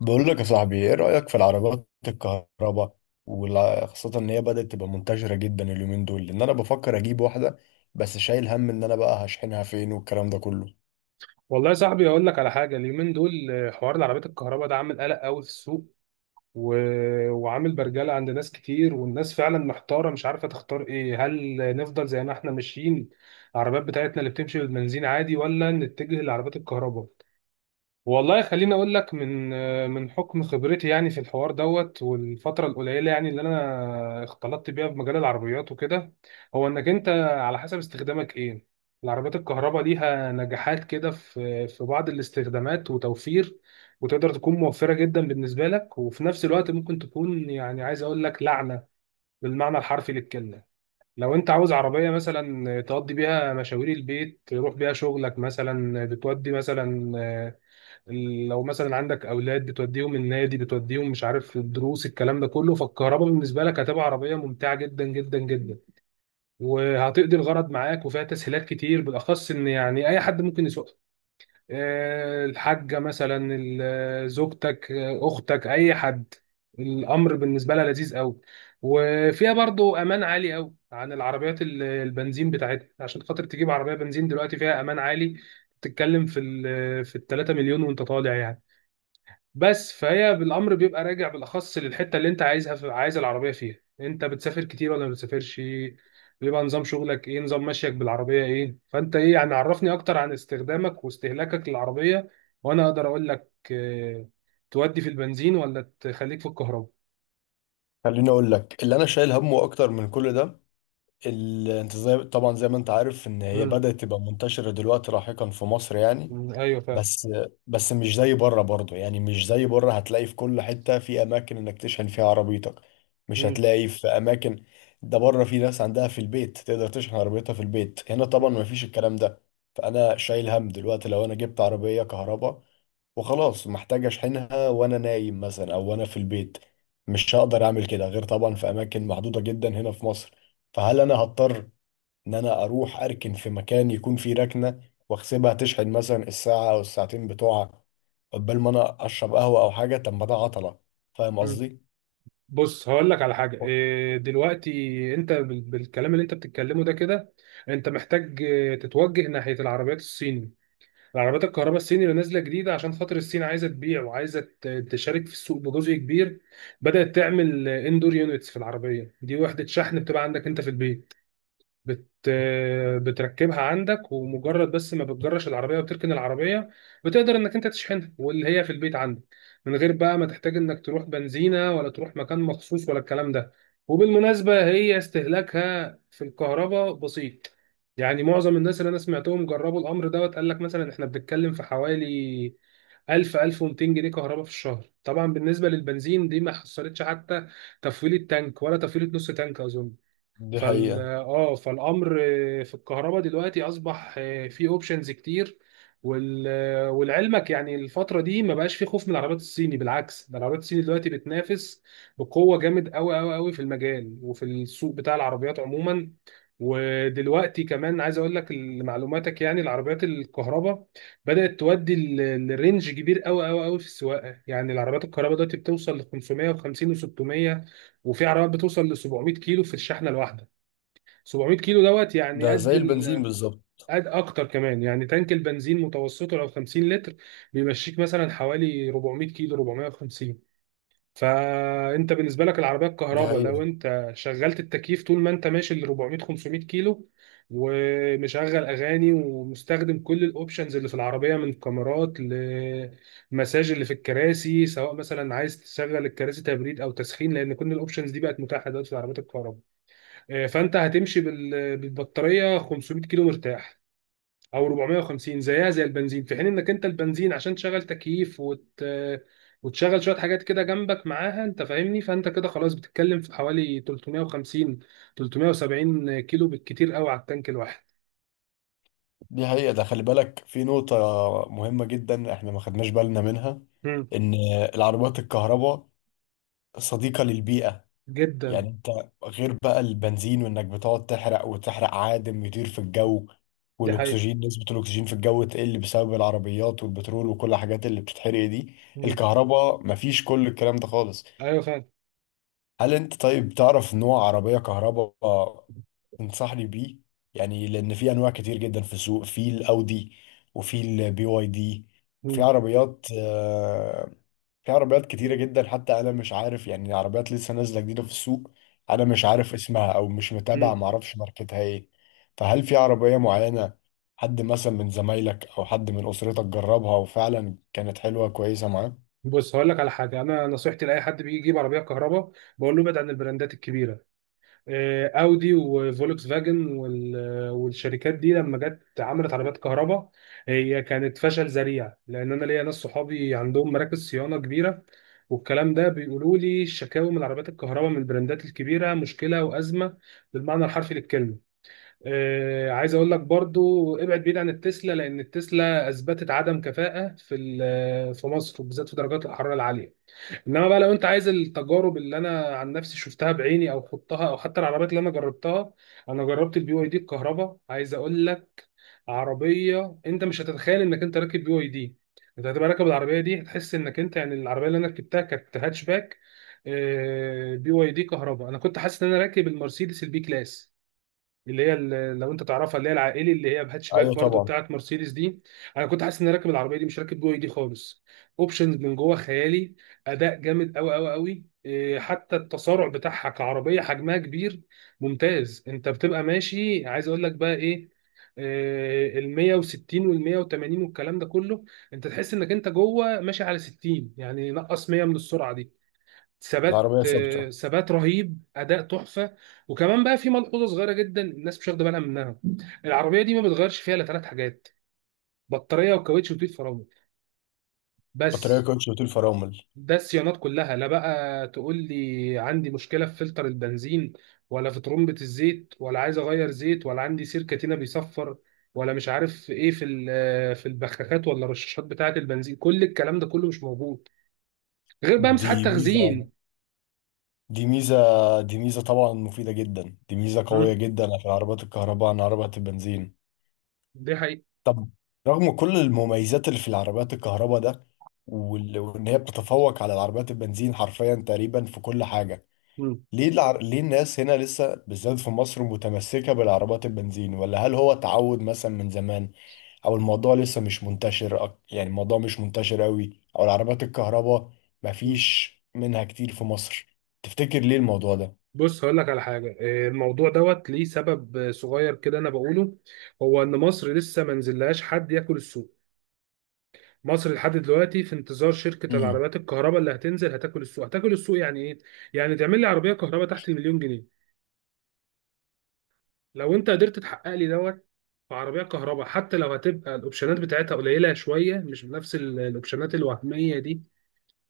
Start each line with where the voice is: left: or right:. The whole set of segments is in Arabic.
left: بقول لك يا صاحبي، ايه رأيك في العربيات الكهرباء؟ وخاصة ان هي بدأت تبقى منتشرة جدا اليومين دول، لان انا بفكر اجيب واحدة. بس شايل هم ان انا بقى هشحنها فين والكلام ده كله.
right: والله يا صاحبي اقول لك على حاجه. اليومين دول حوار العربيات الكهرباء ده عامل قلق قوي في السوق و... وعامل برجله عند ناس كتير، والناس فعلا محتاره، مش عارفه تختار ايه. هل نفضل زي ما احنا ماشيين العربيات بتاعتنا اللي بتمشي بالبنزين عادي، ولا نتجه لعربيات الكهرباء؟ والله خليني اقول لك من حكم خبرتي يعني في الحوار دوت، والفتره القليله يعني اللي انا اختلطت بيها في مجال العربيات وكده. هو انك انت على حسب استخدامك ايه. العربيات الكهرباء ليها نجاحات كده في بعض الاستخدامات، وتوفير وتقدر تكون موفره جدا بالنسبه لك، وفي نفس الوقت ممكن تكون يعني عايز اقول لك لعنه بالمعنى الحرفي للكلمه. لو انت عاوز عربيه مثلا تقضي بيها مشاوير البيت، تروح بيها شغلك مثلا، بتودي مثلا لو مثلا عندك اولاد بتوديهم النادي، بتوديهم مش عارف الدروس، الكلام ده كله، فالكهرباء بالنسبه لك هتبقى عربيه ممتعه جدا جدا جدا، وهتقضي الغرض معاك، وفيها تسهيلات كتير، بالاخص ان يعني اي حد ممكن يسوقها. الحاجه مثلا زوجتك، اختك، اي حد. الامر بالنسبه لها لذيذ قوي. وفيها برضو امان عالي قوي عن العربيات البنزين بتاعتها. عشان خاطر تجيب عربيه بنزين دلوقتي فيها امان عالي، تتكلم في ال 3 مليون وانت طالع يعني. بس فهي بالامر بيبقى راجع بالاخص للحته اللي انت عايزها في عايز العربيه فيها. انت بتسافر كتير ولا ما بتسافرش؟ بيبقى نظام شغلك ايه؟ نظام مشيك بالعربيه ايه؟ فانت ايه يعني؟ عرفني اكتر عن استخدامك واستهلاكك للعربيه، وانا اقدر اقول لك اه تودي في البنزين ولا تخليك في الكهرباء.
left: خليني اقول لك اللي انا شايل همه اكتر من كل ده. انت زي طبعا، زي ما انت عارف، ان هي
right: مم.
left: بدأت تبقى منتشرة دلوقتي لاحقا في مصر، يعني
right: مم. ايوه فعلا.
left: بس بس مش زي بره برضه، يعني مش زي بره هتلاقي في كل حتة في أماكن إنك تشحن فيها عربيتك. مش
right: مم.
left: هتلاقي في أماكن. ده بره في ناس عندها في البيت تقدر تشحن عربيتها في البيت، هنا طبعا
right: مم.
left: ما فيش الكلام ده. فأنا شايل هم دلوقتي، لو أنا جبت عربية كهرباء وخلاص، محتاج أشحنها وأنا نايم مثلا، أو وأنا في البيت. مش هقدر أعمل كده غير طبعا في أماكن محدودة جدا هنا في مصر. فهل أنا هضطر ان انا اروح اركن في مكان يكون فيه ركنه، واحسبها تشحن مثلا الساعه او الساعتين بتوعها قبل ما انا اشرب قهوه او حاجه؟ طب ما ده عطله. فاهم
right: مم.
left: قصدي؟
right: بص هقول لك على حاجه. دلوقتي انت بالكلام اللي انت بتتكلمه ده كده، انت محتاج تتوجه ناحيه العربيات الصيني، العربيات الكهرباء الصيني اللي نازله جديده. عشان خاطر الصين عايزه تبيع وعايزه تشارك في السوق بجزء كبير، بدات تعمل اندور يونتس في العربيه دي. وحده شحن بتبقى عندك انت في البيت، بت... بتركبها عندك، ومجرد بس ما بتجرش العربيه وتركن العربيه، بتقدر انك انت تشحنها واللي هي في البيت عندك، من غير بقى ما تحتاج انك تروح بنزينه ولا تروح مكان مخصوص ولا الكلام ده. وبالمناسبه هي استهلاكها في الكهرباء بسيط. يعني معظم الناس اللي انا سمعتهم جربوا الامر دوت قال لك مثلا احنا بنتكلم في حوالي 1000 1200 جنيه كهرباء في الشهر. طبعا بالنسبه للبنزين دي ما حصلتش حتى تفويله تانك ولا تفويله نص تانك اظن.
left: دي
right: فال
left: حقيقه.
right: اه فالامر في الكهرباء دلوقتي اصبح في اوبشنز كتير وال... ولعلمك يعني الفتره دي ما بقاش في خوف من العربيات الصيني. بالعكس، ده العربيات الصيني دلوقتي بتنافس بقوه جامد قوي قوي قوي في المجال وفي السوق بتاع العربيات عموما. ودلوقتي كمان عايز اقول لك لمعلوماتك يعني العربيات الكهرباء بدات تودي الرينج كبير قوي قوي قوي في السواقه. يعني العربيات الكهرباء دلوقتي بتوصل ل 550 و600، وفي عربيات بتوصل ل 700 كيلو في الشحنه الواحده. 700 كيلو دوت، يعني
left: ده زي البنزين بالظبط.
right: قد اكتر كمان. يعني تانك البنزين متوسطه لو 50 لتر بيمشيك مثلا حوالي 400 كيلو 450. فانت بالنسبه لك العربيه
left: دي
right: الكهرباء لو
left: حقيقه.
right: انت شغلت التكييف طول ما انت ماشي ل 400 500 كيلو، ومشغل اغاني ومستخدم كل الاوبشنز اللي في العربيه من كاميرات لمساج اللي في الكراسي، سواء مثلا عايز تشغل الكراسي تبريد او تسخين، لان كل الاوبشنز دي بقت متاحه دلوقتي في العربيات الكهرباء. فانت هتمشي بالبطاريه 500 كيلو مرتاح او 450 زيها زي البنزين، في حين انك انت البنزين عشان تشغل تكييف وتشغل شويه حاجات كده جنبك معاها، انت فاهمني، فانت كده خلاص بتتكلم في حوالي 350 370 كيلو بالكتير قوي على التانك الواحد.
left: دي حقيقه. ده خلي بالك في نقطه مهمه جدا احنا ما خدناش بالنا منها،
right: مم.
left: ان العربيات الكهرباء صديقه للبيئه.
right: جدا.
left: يعني انت غير بقى البنزين، وانك بتقعد تحرق وتحرق، عادم يطير في الجو،
right: دي حقيقه.
left: والاكسجين، نسبة الاكسجين في الجو تقل بسبب العربيات والبترول وكل الحاجات اللي بتتحرق دي.
right: مم.
left: الكهرباء مفيش كل الكلام ده خالص.
right: ايوه فاهم.
left: هل انت طيب تعرف نوع عربية كهرباء تنصحني بيه؟ يعني لان في انواع كتير جدا في السوق، في الاودي، وفي البي واي دي، في
right: مم.
left: عربيات، في عربيات كتيرة جدا. حتى أنا مش عارف، يعني عربيات لسه نازلة جديدة في السوق أنا مش عارف اسمها، أو مش متابع
right: مم.
left: معرفش ماركتها إيه. فهل في عربية معينة حد مثلا من زمايلك أو حد من أسرتك جربها وفعلا كانت حلوة كويسة معاه؟
right: بص هقول لك على حاجه. انا نصيحتي لاي حد بيجي يجيب عربيه كهرباء، بقول له ابعد عن البراندات الكبيره. اودي وفولكس فاجن والشركات دي لما جت عملت عربيات كهرباء، هي كانت فشل ذريع. لان انا ليا ناس صحابي عندهم مراكز صيانه كبيره، والكلام ده، بيقولوا لي الشكاوى من عربيات الكهرباء من البراندات الكبيره مشكله وازمه بالمعنى الحرفي للكلمه. عايز اقول لك برضو ابعد بعيد عن التسلا، لان التسلا اثبتت عدم كفاءه في مصر، وبالذات في درجات الحراره العاليه. انما بقى لو انت عايز التجارب اللي انا عن نفسي شفتها بعيني او خضتها او حتى العربيات اللي انا جربتها، انا جربت البي واي دي الكهرباء. عايز اقول لك عربيه انت مش هتتخيل انك انت راكب بي واي دي. انت هتبقى راكب العربيه دي، هتحس انك انت يعني. العربيه اللي انا ركبتها كانت هاتش باك، بي واي دي كهرباء. انا كنت حاسس ان انا راكب المرسيدس البي كلاس، اللي هي لو انت تعرفها اللي هي العائلي، اللي هي بهاتشباك
left: أيوة
right: برضو
left: طبعا.
right: بتاعت مرسيدس دي. انا كنت حاسس اني راكب العربيه دي، مش راكب جوه دي خالص. اوبشنز من جوه خيالي، اداء جامد قوي قوي قوي، حتى التسارع بتاعها كعربيه حجمها كبير ممتاز. انت بتبقى ماشي عايز اقول لك بقى ايه، ال 160 وال 180 والكلام ده كله، انت تحس انك انت جوه ماشي على 60، يعني نقص 100 من السرعه دي. ثبات،
left: العربية ثابتة.
right: ثبات رهيب، اداء تحفه. وكمان بقى في ملحوظه صغيره جدا الناس مش واخده بالها منها. العربيه دي ما بتغيرش فيها الا ثلاث حاجات: بطاريه، وكاوتش، وتيل فرامل.
left: بطارية
right: بس.
left: كوتش وطول فرامل.
right: ده الصيانات كلها. لا بقى تقول لي عندي مشكله في فلتر البنزين، ولا في ترمبه الزيت، ولا عايز اغير زيت، ولا عندي سيركتينه بيصفر، ولا مش عارف ايه في البخاخات ولا الرشاشات بتاعه البنزين. كل الكلام ده كله مش موجود، غير بقى
left: دي
right: مساحات
left: ميزة،
right: تخزين.
left: دي ميزة، دي ميزة طبعا مفيدة جدا، دي ميزة قوية
right: مم.
left: جدا في العربيات الكهرباء عن عربيات البنزين.
right: دي حقيقة.
left: طب، رغم كل المميزات اللي في العربيات الكهرباء ده وان هي بتتفوق على العربيات البنزين حرفيا تقريبا في كل حاجة،
right: مم.
left: ليه الناس هنا لسه بالذات في مصر متمسكة بالعربيات البنزين؟ ولا هل هو تعود مثلا من زمان، او الموضوع لسه مش منتشر يعني الموضوع مش منتشر قوي، او العربيات الكهرباء مفيش منها كتير في مصر؟ تفتكر ليه الموضوع ده؟
right: بص هقول لك على حاجة. الموضوع دوت ليه سبب صغير كده أنا بقوله. هو إن مصر لسه ما نزلهاش حد ياكل السوق. مصر لحد دلوقتي في انتظار شركة
left: امم
right: العربيات الكهرباء اللي هتنزل هتاكل السوق. هتاكل السوق يعني إيه؟ يعني تعمل لي عربية كهرباء تحت المليون جنيه. لو أنت قدرت تحقق لي دوت في عربية كهرباء، حتى لو هتبقى الأوبشنات بتاعتها قليلة شوية، مش بنفس الأوبشنات الوهمية دي،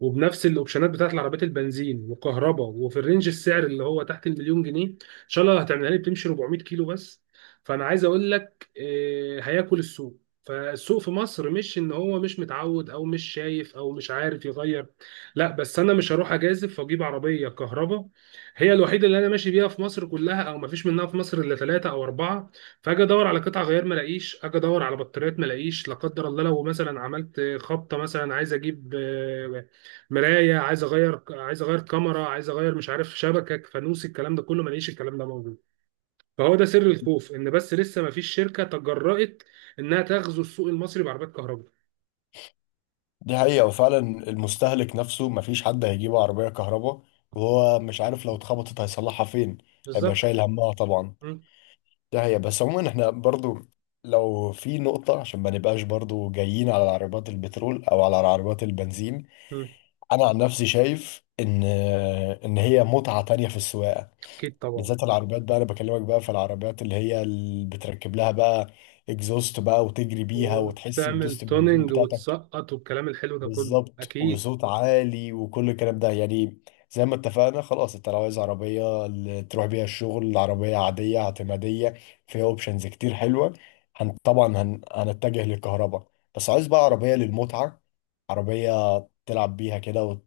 right: وبنفس الاوبشنات بتاعت العربيات البنزين وكهرباء، وفي الرينج السعر اللي هو تحت المليون جنيه، ان شاء الله هتعملها لي بتمشي 400 كيلو بس، فانا عايز اقول لك هياكل السوق. فالسوق في مصر مش ان هو مش متعود او مش شايف او مش عارف يغير، لا، بس انا مش هروح اجازف واجيب عربيه كهرباء هي الوحيده اللي انا ماشي بيها في مصر كلها، او ما فيش منها في مصر الا ثلاثه او اربعه، فاجي ادور على قطع غيار ما الاقيش، اجي ادور على بطاريات ما الاقيش، لا قدر الله لو مثلا عملت خبطه مثلا عايز اجيب مرايه، عايز اغير، عايز اغير كاميرا، عايز اغير مش عارف شبكه فانوس، الكلام ده كله ما لقيش الكلام ده موجود. فهو ده سر الخوف، ان بس لسه ما فيش شركه تجرأت انها تغزو السوق المصري بعربيات كهرباء.
left: دي حقيقة وفعلا. المستهلك نفسه مفيش حد هيجيب عربية كهرباء وهو مش عارف لو اتخبطت هيصلحها فين. هيبقى
right: بالظبط.
left: شايل همها طبعا.
right: مم.
left: دي حقيقة. بس عموما احنا برضو، لو في نقطة عشان ما نبقاش برضو جايين على عربيات البترول او على عربيات البنزين،
right: مم.
left: انا عن نفسي شايف ان ان هي متعة تانية في السواقة.
right: اكيد طبعا.
left: بالذات العربيات بقى، انا بكلمك بقى في العربيات اللي هي اللي بتركب لها بقى اكزوست بقى وتجري بيها وتحس
right: وتعمل
left: بدوسة البنزين
right: توننج
left: بتاعتك.
right: وتسقط والكلام الحلو ده كله،
left: بالظبط،
right: اكيد.
left: وصوت عالي وكل الكلام ده. يعني زي ما اتفقنا خلاص، انت لو عايز عربية اللي تروح بيها الشغل، عربية عادية اعتمادية فيها اوبشنز كتير حلوة، هنتجه للكهرباء. بس عايز بقى عربية للمتعة، عربية تلعب بيها كده،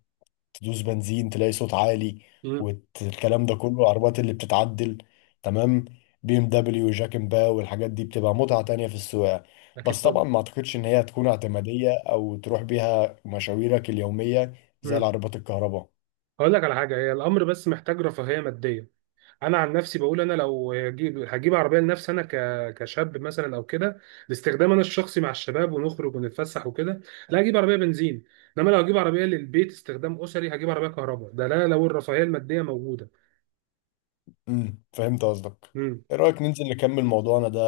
left: تدوس بنزين تلاقي صوت عالي
right: مم.
left: والكلام ده كله. العربيات اللي بتتعدل، تمام، بي ام دبليو، جاك، ان باو، والحاجات دي بتبقى متعة تانية في السواقة.
right: اكيد
left: بس طبعا
right: طبعا.
left: ما اعتقدش ان هي هتكون اعتمادية او تروح بيها مشاويرك اليومية زي
right: مم.
left: العربيات الكهرباء.
right: هقول لك على حاجه. هي الامر بس محتاج رفاهيه ماديه. انا عن نفسي بقول انا لو هجيب، هجيب عربيه لنفسي انا كشاب مثلا او كده، لاستخدام انا الشخصي مع الشباب ونخرج ونتفسح وكده، لا، هجيب عربيه بنزين. انما لو هجيب عربيه للبيت، استخدام اسري، هجيب عربيه كهرباء. ده لا لو الرفاهيه الماديه موجوده.
left: فهمت قصدك.
right: امم.
left: ايه رأيك ننزل نكمل موضوعنا ده،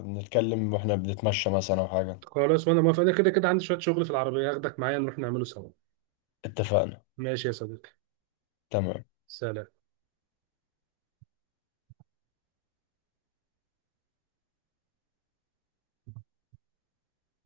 left: نتكلم واحنا بنتمشى مثلا او حاجة؟
right: خلاص، وانا موافق. انا كده كده عندي شويه شغل في العربيه، هاخدك معايا نروح نعمله سوا.
left: اتفقنا.
right: ماشي يا صديقي.
left: تمام.
right: سلام.